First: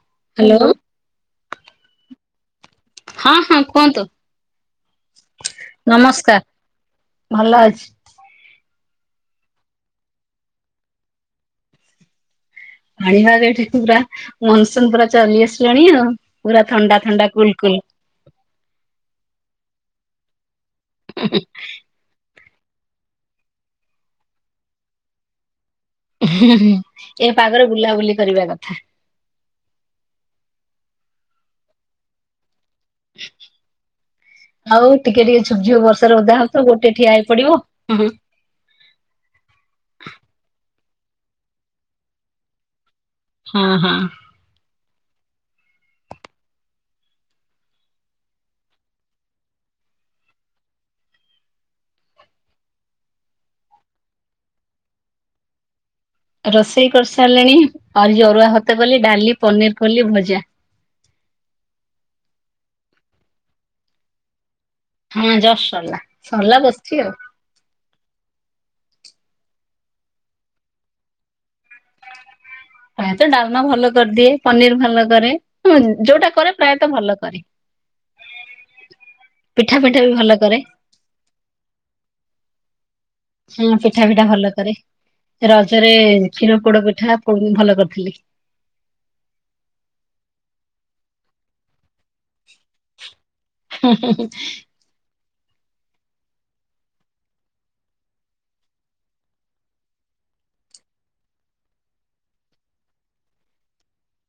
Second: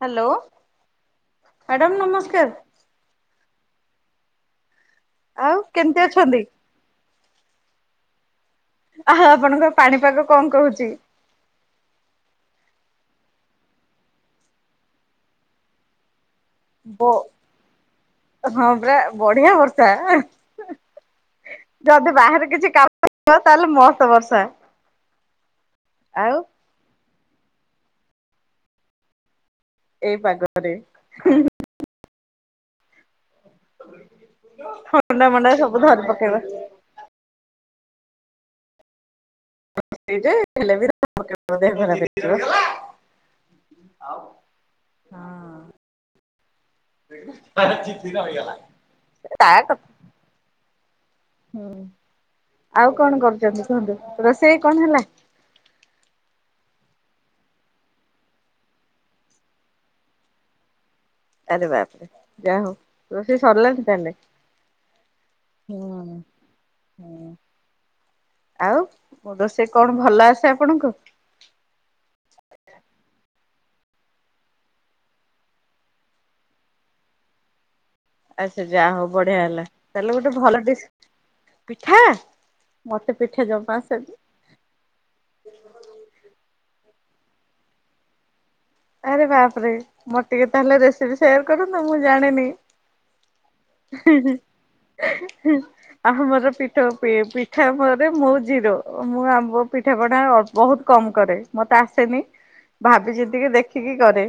Hello madam ନମସ୍କାର। ହଁ ହଁ କୁହନ୍ତୁ ଆଉ କେମିତି ଅଛନ୍ତି? ନମସ୍କାର ଭଲ ଅଛି। ଆଉ ଆପଣଙ୍କର ପାଣିପାଗ କଣ କହୁଛି? ପାଣି ଭାଗ ଏଠି ପୁରା ମନସୁନ ପୁରା ଚଲି ଆସିଲାଣି ଆଉ ପୁରା ବ ଥଣ୍ଡା ଥଣ୍ଡା କୁଲ କୁଲ। ହଁ ପୁରା ବଢିଆ ବର୍ଷା। ଯଦି ବାହାରେ କିଛି କାମ ଥିବ ତାହେଲେ ମସ୍ତ ବର୍ଷା। ଆଉ ଏ ପାଗରେ ବୁଲାବୁଲି କରିବା କଥା। ଏଇ ପାଗରେ। ଆଉ ଟିକେ ଥଣ୍ଡା ଟିକେ ମଣ୍ଡା ଝିପ ସବୁ ଝିପ୍ ଧରି ବର୍ଷାର ପକେଇବ। ଓଦା ହଉଥିବ କୋଉଠି ଟିକେ ଠିଆ ହେଇ ପଡିବ। ହୁଁ। [unintelligible] ହଁ ହଁ ଆଉ। ହଁ ତା କ ହୁଁ ଆଉ କଣ କରୁଛନ୍ତି କୁହନ୍ତୁ, ରୋଷେଇ କଣ ହେଲା? ରୋଷେଇ କରିସାରିଲିଣି, ଆରୁ ଯୋଉ ଅରୁଆ ଭାତ କଲି ଡାଲି, ପନିର କଲି ଭଜା। ଆରେ ବାପରେ ଯାହଉ ରୋଷେଇ ସରିଲାଣି ତାହେଲେ। ହଁ ଜଷ୍ଟ ହୁଁ ସରିଲା ସରିଲା ବସିଛି ଆଉ। ହୁଁ। ଆଉ ମୋ ରୋଷେଇ କଣ ଭଲ ଆସେ ଆପଣଙ୍କୁ? ପ୍ରାୟତଃ ଡାଲମା ଭଲ କରିଦିଏ। ପନିର ଭଲ କରେ ଉଁ ଯୋଉଟା କରେ ପ୍ରାୟତଃ ଭଲ କରେ। [inaudible] ଆଛା ଯାହା ହଉ ବଢିଆ ହେଲା। ପିଠା ପିଠା ବି ତାହେଲେ ଗୋଟେ କରେ ଭଲ ଡିସ୍ ପିଠା। ମୋତେ ପିଠା ହଁ ଜମା ପିଠା ଆସେନି। ଫିଠା ଭଲ କରେ। ରଜରେ କ୍ଷୀର ପୋଡ ପିଠା ପୋ ଭଲ କରିଥିଲି। ଆରେ ବାପରେ, ମତେ ଟିକେ ତାହେଲେ ରେସିପି ସେୟାର କରନ୍ତୁ ମୁଁ ଜାଣିନି। [unintelligible] ଆମର ପିଠ ଅ ପ ପିଠା ମରେ ମୁଁ ଜିରୋ ମୁଁ ଆମ ପିଠାପଣା ବହୁତ କମ କରେ, ମତେ ଆସେନି ଭାବି ଚିନ୍ତିକି ଦେଖିକି କରେ।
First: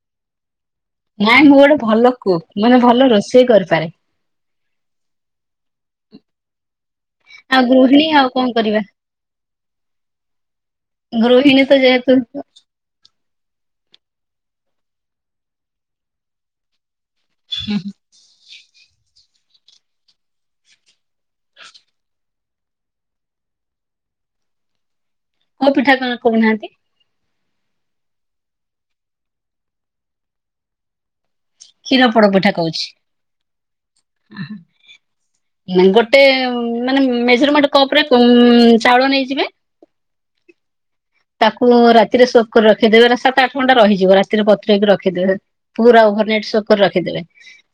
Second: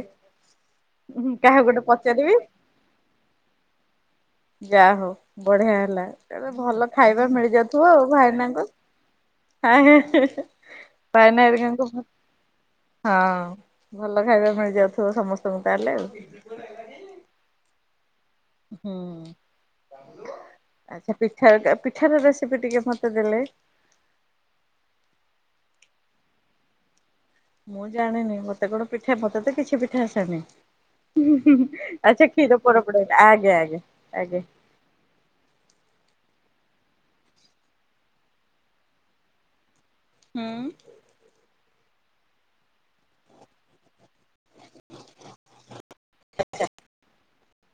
ନାଇଁ ମୁଁ କାହାକୁ ଗୋଟେ ଭଲ ପଚାରିବି କୁକ୍ ମାନେ ଭଲ ରୋଷେଇ କରିପାରେ। ଯା ହଉ ବଢିଆ ହେଲା, ତେବେ ଭଲ ଖାଇବା ମିଳି ଯାଉଥିବ ଆଉ ଗୃହିଣୀ କଣ ଭାଇନାଙ୍କୁ। କରିବା ଭାଇନା ଗୃହିଣୀ ତ ହରିକାଙ୍କୁ ହଁ। ଯେହେତୁ ଭଲ ଖାଇବା ମିଳିଯାଉଥିବ ସମସ୍ତଙ୍କୁ ତାହେଲେ ଆଉ। ହୁଁ ହୁଁ। ହୁଁ। ଆଛା ପିଠାର ଟା ପିଠାର ରେସିପି ଟିକେ ମତେ ଦେଲେ। କୋଉ ପିଠା କଣ କହୁନାହାନ୍ତି? ମୁଁ ଜାଣିନି, ମତେ କଣ ପିଠା ମତେ ତ କିଛି ପିଠା ଆସେନି। ପୋଡ ଆଛା ପିଠା କ୍ଷୀର ପୋଡ କହୁଛି। ପିଠା ଆଜ୍ଞା ଆଜ୍ଞା ଆଜ୍ଞା। ଗୋଟେ ମାନେ ମେଜରମେଣ୍ଟ କପ ରେ କ ଚାଉଳ ନେଇଯିବେ। ହୁଁ। ତାକୁ ରାତିରେ ସୋକ କରି ରଖିଦେବେ ରା ସାତ ଆଠ ଘଣ୍ଟା ରହିଯିବ ରାତିରେ ବତୁରେଇକି ରଖିଦେବେ। ପୁରା ଓଭର ନାଇଟ ସୋକ୍ କରି ରଖିଦେବେ।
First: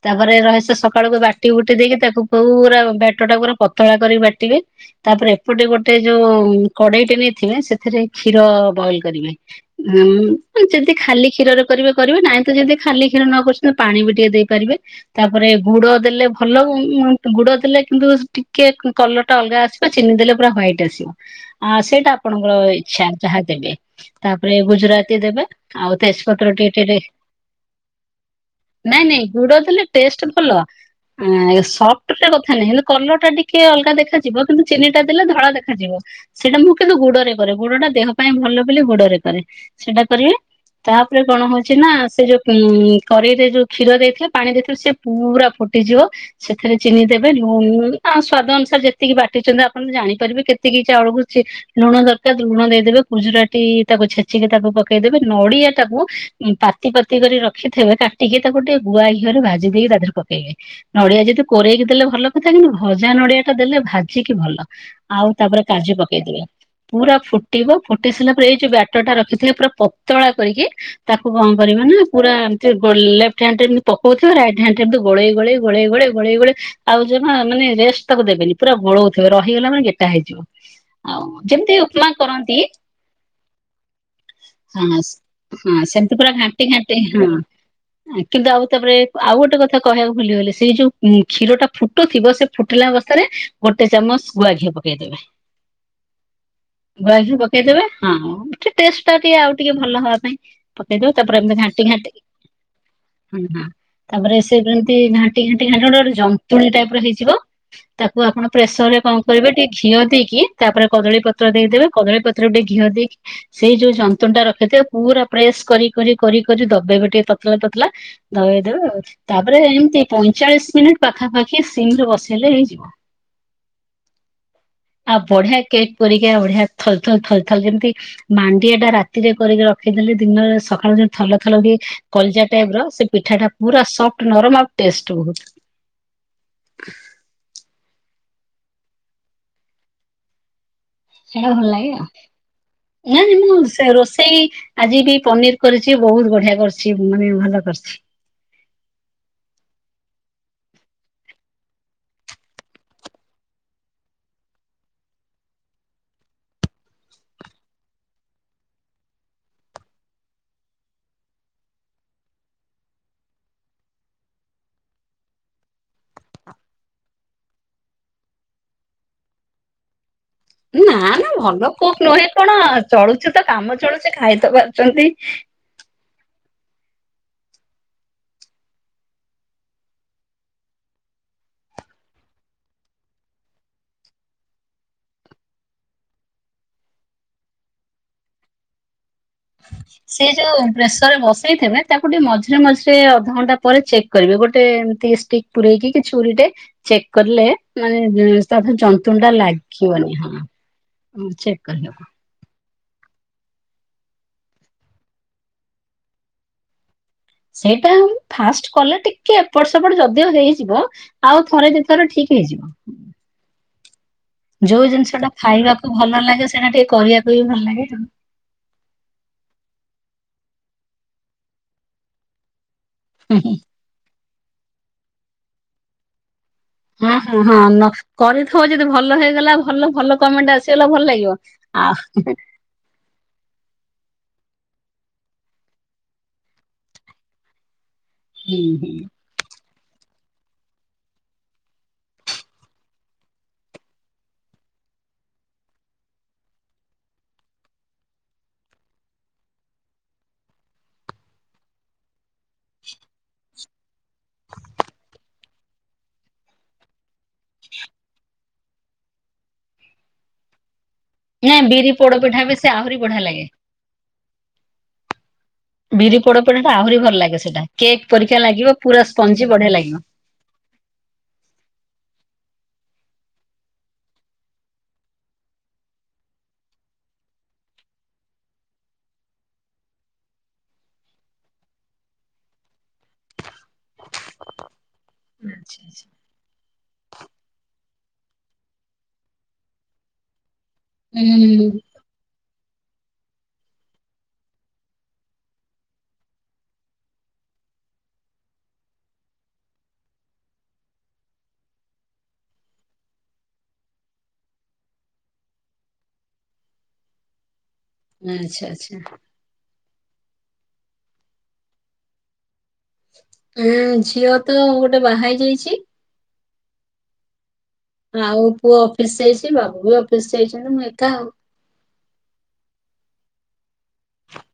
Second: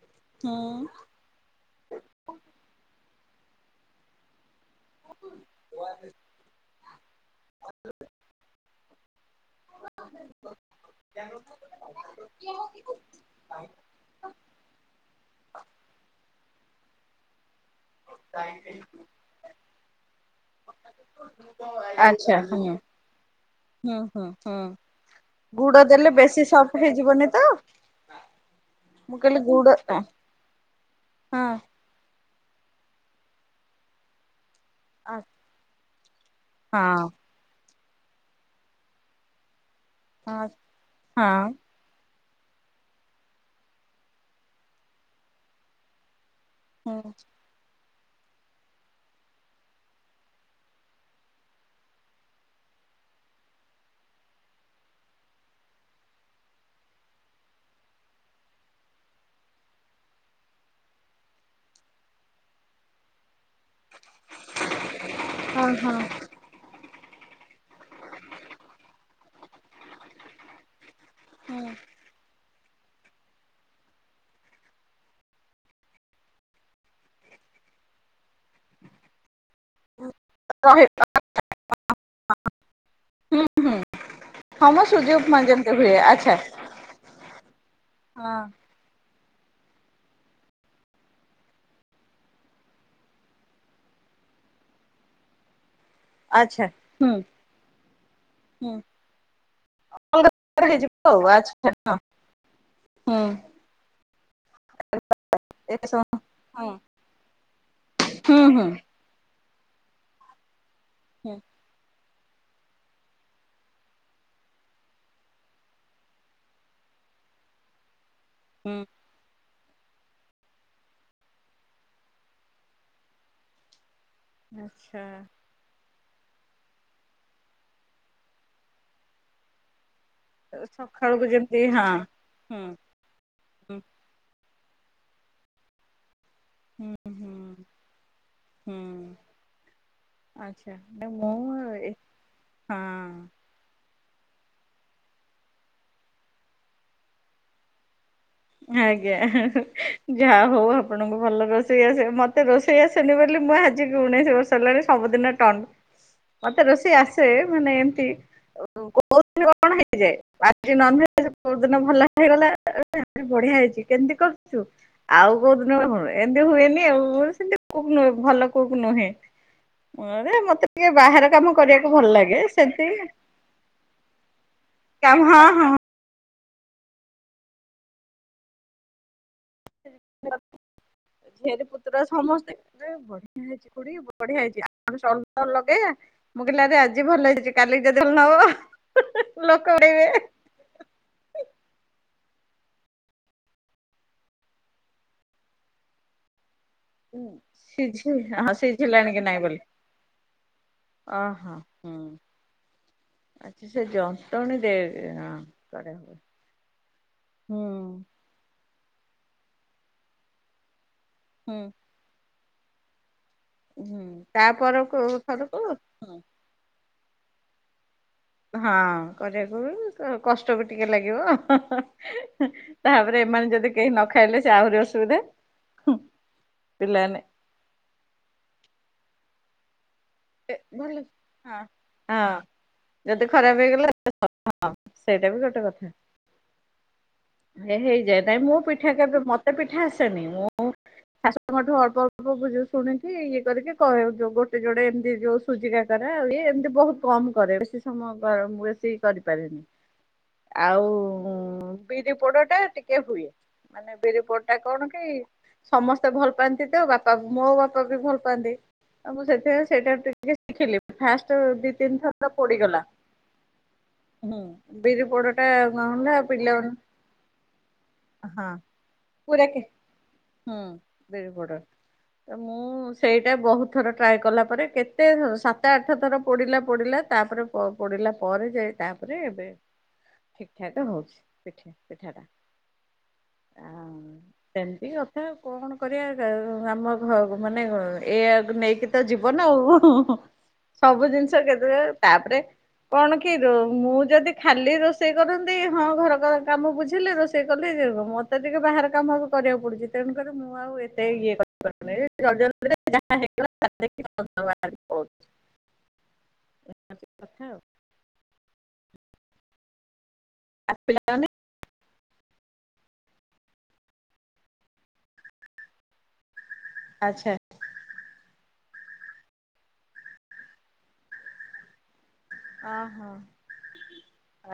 ତାପରେ ରହ ସିଏ ହୁଁ। ସକାଳୁକୁ ବା ଟି ବୁଟି ଦେଇକି ତାକୁ ପୁରା ବେଟର ଟା ପୁରା ପତଳା କରିକି ବାଟିବେ। ତାପରେ ଏପଟେ ଗୋଟେ ଯୋଉ କଡେଇଟେ ନେଇଥିବେ। ସେଥିରେ କ୍ଷୀର ବଏଲ କରିବେ। ହଁ ଯଦି ଖାଲି କ୍ଷୀରରେ କରିବେ କରିବେ, ନାଇଁ ତ ଯଦି ଖାଲି କ୍ଷୀର ନ କରୁ ପାଣି ବି ଟିକେ ଦେଇପାରିବେ, ତାପରେ ଗୁଡ଼ ଦେଲେ ଭଲ ଉଁ ଉଁ ଗୁଡ଼ ଦେଲେ କିନ୍ତୁ ଟିକେ କଲର ଟା ଅଲଗା ଆସିବ। ଚିନି ଦେଲେ ପୁରା ହ୍ଵାଇଟ୍ ଆସିବ ଆ ସେଇଟା ଆଚ୍ଛା ଆପଣଙ୍କର ହଁ ଇ ଆଛା ଯାହା ଦେବେ। ତାପରେ ଗୁଜୁରାତି ଦେବେ ଗୁଡ ଆଉ ଦେଲେ ବେଶୀ ତେଜପତ୍ର ସଫ୍ଟ ଟିକେ ଟି ହେଇଯିବନି ତ? [inaudible] ନାଇଁ ମୁଁ ନାଇଁ କହିଲି ଗୁଡ ଦେଲେ ହଁ ଟେଷ୍ଟ ଭଲ। ହଁ ଉଁ ସପ ଟ୍ କଥା ନାହିଁ। ହେଲେ କଲର ଟା ଟିକେ ଅଲଗା ଦେଖାଯିବ, କିନ୍ତୁ ଚିନିଟା ହଁ। ଦେଲେ ଧଳା ଦେଖାଯିବ। ସେଇଟା ମୁଁ କିନ୍ତୁ ହଁ ଗୁଡରେ କରେ। ଗୁଡଟା ଦେହ ପାଇଁ ଭଲ ବୋଲି ଗୁଡରେ କରେ। ସେଇଟା କରିବେ, ତାପରେ କଣ ହଁ ହଉଛି ନା ସେ ଯୋଉ ଉଁ କରେଇ ରେ ଯୋଉ କ୍ଷୀର ଦେଇଥିବେ, ପାଣି ଦେଇଥିବେ ସେ ପୁରା ଫୁଟିଯିବ। ସେଥିରେ ହଁ ଚିନି ଦେବେ। ଉଁ ଆ ସ୍ଵାଦ ଅନୁସାରେ ଯେତିକି ବାଟିଛନ୍ତି ଆପଣ ତ ଜାଣିପାରିବେ କେତିକି ଚାଉଳକୁ ଚି ଲୁଣ ଦରକାର ଲୁଣ ଦେଇଦେବେ, ଖୁଜୁରାଟି ତାକୁ ଛେଚିକି ତାକୁ ପକେଇଦେବେ, ନଡିଆ ଟାକୁ ପାତି ପାତି କରି ରଖିଥିବେ, କାଟିକି ତାକୁ ଗୋଟେ ଗୁଆ ଘିଅରେ ଭାଜି ଦେଇକି ତା ଦେହରେ ପକେଇବେ। ନଡିଆ ଯଦି କୋରେଇକି ଦେଲେ ଭଲ କଥା କିନ୍ତୁ ଭଜା ନଡିଆ ଦେଲେ ଭାଜିକି ଭଲ ଆଉ ତାପରେ କାଜୁ ହଁ। ପକେଇଦବେ। ପୁରା ଫୁଟିବ। ଫୁଟି ସାରିଲା ପରେ ଏଇ ଯୋଉ ବ୍ୟାଟର ଟା ରଖିଥିଲେ ପୁରା ପତଳା କରିକି ତାକୁ କଣ କରିବ ନା ପୁରା ଲେଫ୍ଟ ହାଣ୍ଡରେ ଏମତି ପକଉଥିବା, ରାଇଟ ହାଣ୍ଡରେ ଏମିତି ଗୋଳେଇ, ଗୋଳେଇ, ଗୋଳେଇ, ଗୋଳେଇ, ଗୋଳେଇ, ଗୋଳେଇ ଆଉ ଯମା ମାନେ ରେଷ୍ଟ ତାକୁ ଦେବେନି, ପୁରା ଗୋଳଉଥିବେ, ରହିଗଲା ମାନେ ଗେଟା ହେଇଯିବ। ରହ ଆଉ ଯେମିତି ଉପମା କରନ୍ତି। ମ ହଁ ହଁ ସୁଜି ଉପମା ଯେମିତି ହୁଏ ସେମିତି ପୁରା ଆଚ୍ଛା। ଘାଣ୍ଟି ଘାଣ୍ଟି, ହଁ ହଁ କିନ୍ତୁ ଆଉ ଆଉ ତାପରେ ଆଉ ଗୋଟେ କଥା କହିବାକୁ ଭୁଲିଗଲି, ସେଇ ଯୋଉ କ୍ଷୀର ଟା ଫୁଟୁ ଥିବ ସେ ଫୁଟିଲା ଅବସ୍ଥାରେ ଗୋଟେ ଚାମଚ ଗୁଆ ଘିଅ ପକେଇଦେବେ। [inaudible] ଆଚ୍ଛା ହୁଁ। ଗୁଆ ଘିଅ ପକେଇଦବେ, ହଁ ଟେଷ୍ଟ ହେଇଯିବ ଟା ଟିକେ ଆଉ ଟିକେ ଭଲ ହବା ପାଇଁ ପକେଇି ଦେବେ ଆଉ ତାପରେ ଏମିତି ଘାଣ୍ଟି ଆଚ୍ଛା ଘାଣ୍ଟି ହଁ ହଁ ତାପରେ ସେ ଯେମିତି ଘାଣ୍ଟି, ଘାଣ୍ଟି, ଘାଣ୍ଟି ଏତେ ଗୋଟେ ସମୟ ଗୋଟେ ହଁ ଯନ୍ତୁଣୀ ଟାଇପ ର ହେଇଯିବ। ତାକୁ ହୁଁ ଆପଣ ହୁଁ ପ୍ରେସର ରେ କଣ କରିବେ ଟିକେ ଘିଅ ଦେଇକି, ତାପରେ କଦଳୀ ହୁଁ ହୁଁ। ପତ୍ର ଦେଇଦେବେ, କଦଳୀ ପତ୍ର ଗୋଟେ ଘିଅ ଦେଇକି, ସେଇ ଯୋଉ ଯନ୍ତୁଣି ଟା ରଖିଥିବ ପୁରା ପ୍ରେସ କରି କରି କରି କରି ଦବେଇବେ ଟିକେ ପତଲା ପତଳା ଦବେଇଦେବେ ଆଉ। ତାପରେ ଏମିତି ପଇଁଚାଳିଶ ମିନିଟ୍ ପାଖାପାଖି ସିମ ରେ ବସେଇଲେ ହେଇଯିବ। ଆଚ୍ଛା ଆ ବଢିଆ କେକ୍ ପରିକା ବଢିଆ ଥଲ ଥଲ ଥଲ ଥଲ ଯେମିତି ମାଣ୍ଡିଆ ଟା ରାତିରେ କରିକି ର ପକେଇଦେଲେ ଦିନରେ ସକାଳୁ ଯୋ ସକାଳକୁ ଥଲ ଯେମିତି ଥଲ ହୁଏ ହଁ କଲଜା ହୁଁ। ଟାଇପ ର ସେ ପିଠା ଟା ହୁଁ ପୁରା ସଫ୍ଟ, ନରମ ଆଉ ଟେଷ୍ଟ ବହୁତ। ହୁଁ ହୁଁ ହୁଁ ଆଚ୍ଛା ମୁଁ ସେଟା ଭଲ ଲାଗେ ହଁ। ଆଉ, ନା ମୁଁ ସେ ରୋଷେଇ ଆଜି ବି ପନିର କରିଛି, ବହୁତ ବଢିଆ କରିଛି, ମାନେ ଭଲ କରିଛି। ଆଜ୍ଞା ଯାହା ହଉ ଆପଣଙ୍କୁ ଭଲ ରୋଷେଇ ଆସେ। ମତେ ରୋଷେଇ ରୋଷେଇ ଆସେନି ବୋଲି ମୁଁ ଆଜି ଉଣେଇଶି ବର୍ଷ ହେଲାଣି ସବୁଦିନ ଟଣ୍ଟ ମତେ ରୋଷେଇ ଆସେ ମାନେ ଏମତି କୋଉ ଦିନ କଣ ହେଇଯାଏ, ଆଜି ନନ ଭେଜ କୋଉ ଦିନ ଭଲ ହେଇଗଲା। ଆରେ ବଢିଆ ହେଇଛି କେମିତି କରିଛୁ। ଆଉ କୋଉ ଦିନ, ଏମିତି ହୁଏନି ଆଉ, ମୁ ସେମତି କୁକ୍ ନୁହେଁ ଭଲ କୁକ୍ ନୁହେଁ। ଆରେ ମତେ ଟିକେ ନା ନା ବାହାର କାମ କରିବାକୁ କୁକ୍ ଭଲ ନୁହେଁ ଲାଗେ କଣ ସେମତି। ଚଳୁଛି ତ କାମ ଚଳୁଛି ଖାଇ ତ ପାରୁଛନ୍ତି। ଆ ହଁ ହଁ ଝିଆରୀ ପୁତ୍ରା ସମସ୍ତେ ଏ ବଢିଆ। [unintelligible] ବଢିଆ ହେଇଚି ଆମେ ଚନ୍ଦନ ଲଗେଇଆ ମୁଁ କହିଲି ଆରେ ଆଜି ଭଲ ହେଇଚି କାଲି କି ଯଦି ଭଲ ନ ହବ। ଲୋକ ଉଡେଇବେ। ସେ ଯୋଉ ପ୍ରେସରରେ ବସେଇଥିବେ ତାକୁ ଟିକେ ମଝିରେ ମଝିରେ ଅଧଘଣ୍ଟା ପରେ ଚେକ୍ କରିବେ, ଗୋଟେ ଏମିତି ଷ୍ଟିକ ପୁରଇକି କି ଛୁରୀଟେ। ଚେକ୍ କରିଲେ ମାନେ ସିଝି ହଁ ତା [unintelligible] ସିଝିଲାଣି କି ଯନ୍ତୁଣ ଟା ନାଇଁ ବୋଲି ଲାଗିବନି ହଁ। ଉଁ ଚେକ କରିଦବ। ଆଛା ସେ ଜନ୍ତଣି ଦେ ହଁ ପଡିବ। ସେଇଟା ଆମ ଫାଷ୍ଟ କଲେ ଟିକେ ଏପଟ ସେପଟ ଯଦିଓ ହେଇଯିବ ଆଉ ହୁଁ। ଥରେ ଦି ଥର ଠିକ ହେଇଯିବ। ହୁଁ ତା ଯୋଉ ପରକୁ ଜିନିଷ ଟା ଥରକୁ ଖାଇବାକୁ ଭଲ ଲାଗେ ସେଇଟା ଟିକେ କରିଆ ପାଇଁ ଭଲ ଲାଗେ ଆଉ। ହଁ କରିଆକୁ ବି କଷ୍ଟ ବି ଟିକେ ଲାଗିବ। ତାପରେ ହୁଁ ଏମାନେ ହୁଁ ଯଦି କେହି ନ ଖାଇଲେ ସେ ଆହୁରି ଅସୁବିଧା ଖୁଁ। ହଁ ହୁଁ ହଁ ନ କରିଥିବ ଯଦି ଭଲ ହେଇଗଲା ଭଲ ଭଲ କମେଣ୍ଟ ଆସିଗଲା ଭଲ ଲାଗିବ, ହଁ ଆ ହଁ ଯଦି ଖରାପ ହେଇଗଲା [unintelligible] ହଁ ସେଇଟା ବି ଗୋଟେ କଥା। ଏ ହେଇଯାଏ ନାଇଁ ମୁଁ ହୁଁ ପିଠା ହୁଁ କେବେ ମତେ ପିଠା ଆସେନି, ମୁଁ ଶାଶୁମାଠୁ ଅଳ୍ପ ଅଳ୍ପ ବ ଶୁଣିକି ଇଏ କରିକି କରେ ଯୋଉ ଗୋଟେ ଯୋଡ଼େ ଏମିତି ଯୋଉ ସୁଜି କାକରା ଆଉ ଇଏ ଏମିତି ବହୁତ କମ କରେ ବେଶୀ ସମୟ [unintelligible] ବେଶୀ କରିପାରେନି। ଆଉ ବିରି ପୋଡଟା ଟିକେ ହୁଏ। ମାନେ ବିରି ପୋଡଟା କଣ କି ସମସ୍ତେ ଭଲ ପାଆନ୍ତି ତ ବାପା ମୋ ବାପା ବି ଭଲ ପାଆନ୍ତି। ଆଉ ମୁଁ ସେଥିପାଇଁ ସେଇଟା ଟିକେ ଶିଖିଲି ଫାଷ୍ଟ ନାଇଁ ଦି ବିରି ତିନି ପୋଡ଼ ଥର ପିଠା ବି ସେ ପୋଡିଗଲା। ଆହୁରି ବଢ଼ିଆ ଲାଗେ। ହୁଁ ବିରି ପୋଡ଼ଟା ବିରି ପୋଡ଼ ପିଠାଟା ଆହୁରି ଭଲ ଲାଗିବ ସେଇଟା, କେକ୍ ପରିକା ହଁ ଲାଗିବ ପୁରା ସ୍ପଞ୍ଜି ବଢ଼ିଆ ଲାଗିବ। ହୁଁ ବିରି ପୋଡ। ତ ମୁଁ ସେଇଟା ବହୁତ ଥର ଟ୍ରାଏ କଲା ପରେ, କେତେ ସାତ ଆଠ ଥର ପୋଡ଼ିଲା ପୋଡ଼ିଲା ତାପରେ ପ-ପୋଡ଼ିଲା ପରେ ଯାଇ ତାପରେ ଏବେ ଠିକ୍ ଠାକ୍ ହଉଛି। ପଠା ପିଠାଟା ଆଉ ସେମିତି କଥା ଆଉ କଣ ଆଚ୍ଛା କରିଆ ଆଚ୍ଛା। [unintelligible] ଆମ ଘ ମାନେ ଏଇଆ ନେଇକି ତ ଜୀବନ ଆଉ। ସବୁ ଜିନିଷ କେ ହୁଁ [unintelligible] ତାପରେ କଣ କି ମୁଁ ଯଦି ଖାଲି ରୋଷେଇ କରନ୍ତି ହଁ ଘର ଘର କାମ ବୁଝିଲି ରୋଷେଇ କଲି ଯିବ, ମତେ ଟିକେ ବାହାର କାମ କରିବାକୁ ପଡୁଚି ତେଣୁକରି ମୁଁ ଆଉ ଏତେ ଇଏ କ [unintelligible] ହଁ ଏଇ ରଜରେ ଯାହା ହେଇଗଲା [unintelligible] ଓ। ଆଉ। ଆଚ୍ଛା ଆଚ୍ଛା। ଆ ପିଲାମାନେ? ଉଁ ଝିଅ ତ ଗୋଟେ ବାହା ହେଇ ଯାଇଚି। ଆଚ୍ଛା। ଆଉ ପୁଅ ଅଫିସ ଯାଇଚି, ବାବୁ ବି ଅଫିସ ଯାଇଛନ୍ତି, ମୁଁ ଏକା ଆଉ। ଓହୋ।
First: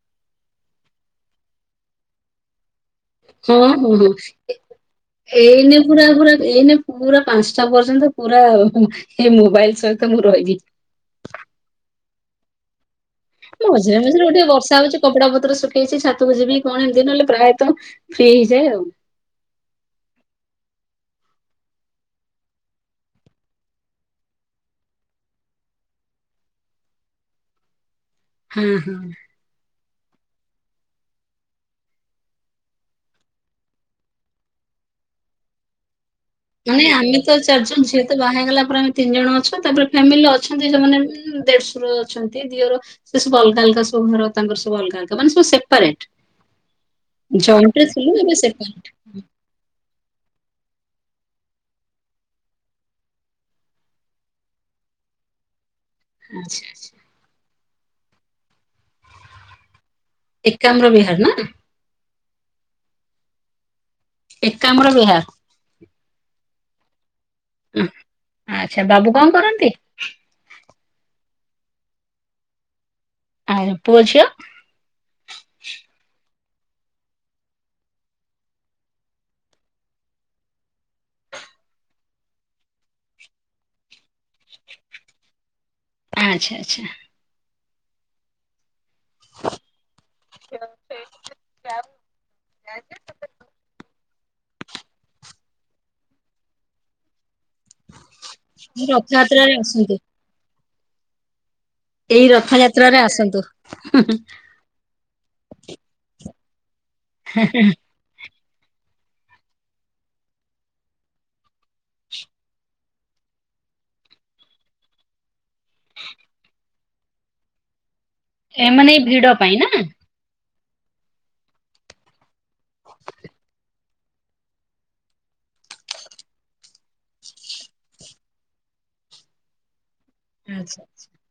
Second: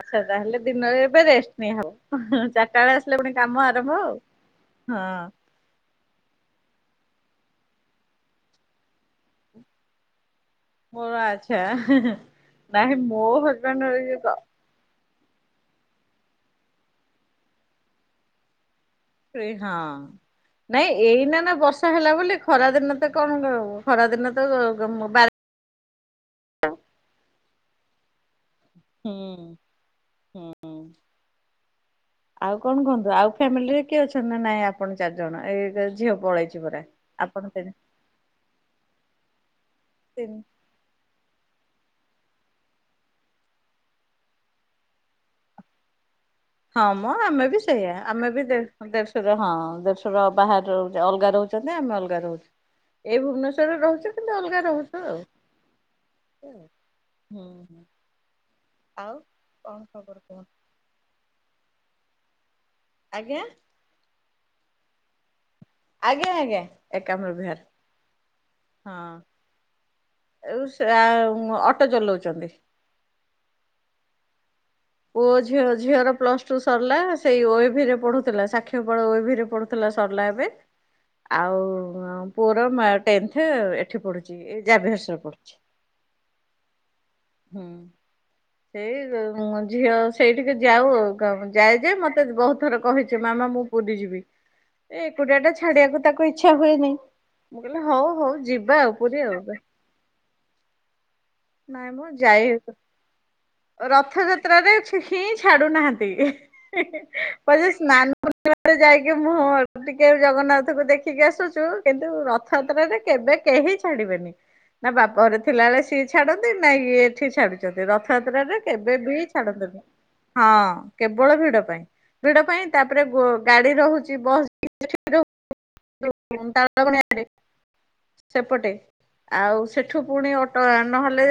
ଆଚ୍ଛା ତାହେଲେ ଦିନରେ ଏବେ ରେଷ୍ଟ ନେଇ ହବ ଚାରଟା ବେଳେ ଆସିଲେ ପୁଣି କାମ ଆରମ୍ଭ ହଁ-ହଁ-ହଁ ଆଉ ହଁ। ଏଇନେ ପୁରା ପୁରା ଏଇନେ ପୁରା ପାଞ୍ଚଟା ପର୍ଯ୍ୟନ୍ତ ପୁରା ଏ ମୋବାଇଲ ସହିତ ମୁଁ ରହିବି। ଓ ଆଚ୍ଛା ନାଇଁ ମୋ ହଜବେଣ୍ଡ ମଝିରେ ଇଏ ମଝିରେ ତ ଟିକେ ବର୍ଷା ହଉଚି କପଡା ପତ୍ର ଶୁଖେଇଚି ଛାତକୁ ଯିବି କଣ ଏମିତି ନହେଲେ ପ୍ରାୟତଃ ଫ୍ରି ହେଇଯାଏ ଆଉ। ପ୍ରେ ହଁ। ନାଇଁ ଏଇନା ନା ବର୍ଷା ହେଲା ବୋଲି ଖରା ଦିନ ତ କଣ ଖରା ଦିନ ତ ବାର ହଁ ହଁ ହୁଁ ହୁଁ ହୁଁ। ଆଉ କଣ କୁହନ୍ତୁ ଆଉ ଫ୍ୟାମିଲିରେ କିଏ ଅଛନ୍ତି ନା ନାଇଁ ଆପଣ ଚାରିଜଣ ଏ ଝିଅ ପଳେଇଚି। ମାନେ ଆମେ ତ ଚାରି ଜଣ ଝିଏ ତ ବାହା ହେଇଗଲା ପରେ ଆମେ ତିନି ଜଣ ଅଛୁ ତାପରେ ଫ୍ୟାମିଲରେ ତିନି ଅଛନ୍ତି। ସେମାନେ ଦେଢ଼ଶୁର ଅଛନ୍ତି ଦିଅର ସେ ସବୁ ଅଲଗା ଅଲଗା ସବୁ ଘର ତାଙ୍କର ସବୁ ଅଲଗା ଅଲଗା ମାନେ ସବୁ ସେପାରେଟ୍। ହଁ ମଁ ଆମେ ବି ସେଇଆ ଆମେ ଏବେ ବି ଦେଢ଼ ସେପାରେଟ ଶୁର ଶୁର ହଁ ଦେରଶୁର ବାହାରେ ଅଲଗା ରୋହୁଚନ୍ତି ଆମେ ଅଲଗା ରୋହୁଚୁ। ଏଇ ଭୁବନେଶ୍ୱରରେ ରୋହୁଚ କିନ୍ତୁ ଅଲଗା ରୋହୁଚ ଆଉ। ଆଚ୍ଛା ଆଚ୍ଛା ଆଉ କଣ ଖବର କହ। କାମ୍ର ବିହାର ନା। ଆଜ୍ଞା। ଏକାମର ବହାର। ଆଜ୍ଞା ଆଜ୍ଞା ଏକାମର ବିହାର। ଉଁ ଆଚ୍ଛା ବାବୁ କଣ କରନ୍ତି। ଏଉ ସେ ଆଉ ଅଟୋ ଚଲୋଉଚନ୍ତି। ଆ ପୁଅ ଝିଅ। ପୁଅ ଝିଅର ଝିଅର ପ୍ଲସଟୁ ସରିଲା ସେଇ ଓଏ ଭିି ରେ ପଢୁଥିଲା ସାକ୍ଷୀ ଗୋପାଳ ଓଏ ଭିି ରେ ପଢୁ ଥିଲା ସରିଲା ଏବେ ଆଉ ପୁଅର ମା ଟେନ୍ଥେ ଏଠି ପଢୁଚି। ଏଇ ଯାଭିୟରସ୍ସରେ ପଢୁଚି। ଆଚ୍ଛା ଆଚ୍ଛା। ହୁଁ। ସେଇ ମୁଁ ଝିଅ ସେଇଟିକି ଯାଉ ଏଇ କ ଯାଏ ଯେ ମତେ ବହୁତ ଥର କହିଚି ମାମା ମୁଁ ପୁରୀ ଯିବି ଏକୁଟିଆ ଟା ଛାଡିବାକୁ ତାକୁ ଇଚ୍ଛା ହୁଏନି। ମୁଁ କହିଲି ହଉ ହଉ ଯିବା ପୁରୀ ଆଉ ରଥଯାତ୍ରାରେ ଏବେ। ଆସନ୍ତୁ ନାଇଁ ମଁ ଯାଇ ନ୍ତୁ। ରଥଯାତ୍ରାରେ ହିଁ ଛାଡୁନାହାନ୍ତି ପରେ ସ୍ନାନ ପୁନ୍ନିମାରେ ଯାଇକି ମୁଁହଁ ମାରୁଚୁ ଟିକେ ଜଗନ୍ନାଥଙ୍କୁ ଦେଖିକି ଆସୁଚୁ କିନ୍ତୁ ରଥଯାତ୍ରାରେ କେବେ କେହି ଛାଡିବେନି ନା ବାପ ଘରେ ଥିଲାବେଳେ ସିଏ ଛାଡନ୍ତି ନା ଇଏ ଏଠି ଛାଡୁଚନ୍ତି ରଥଯାତ୍ରା ରେ ଏ ମାନେ କେବେ ଏଇ ବି ଭିଡ ପାଇଁ ନା? ଛାଡନ୍ତିନି। ହଁ କେବଳ ଭିଡ ପାଇଁ। ଭିଡ ପାଇଁ ତାପରେ ଗାଡି ରହୁଚି ବସ୍ [unintelligible] [unintelligible] ସେପଟେ ଆଉ ସେ ଏଠୁ ପୁଣି ଅଟୋ ଆ ଆଚ୍ଛା ଲେ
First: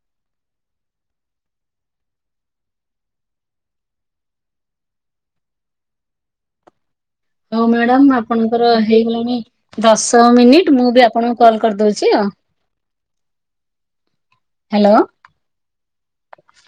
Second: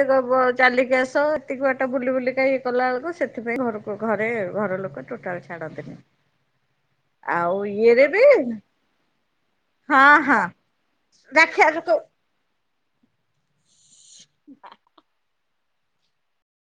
ଚାଲିକି ଆସ ଏତିକି ବାଟା ବୁଲି ବୁଲିକା ଇଏ କଲା ବେଳକୁ ସେଥିପାଇଁ ଘର ଘରେ ଘର ଲୋକ ଟୋଟାଲ ଛାଡ଼ନ୍ତିନି। ଓ ମ୍ୟାଡାମ ଆପଣଙ୍କର ହେଇଗଲାଣି। ହଁ ଦଶ ହଁ ମିନିଟ୍ ମୁଁ ବି ଆପଣଙ୍କୁ ରାକ୍ଷୀ କଲ ଆଗକୁ କରଦଉଚି ଆଉ। ହ୍ୟାଲୋ।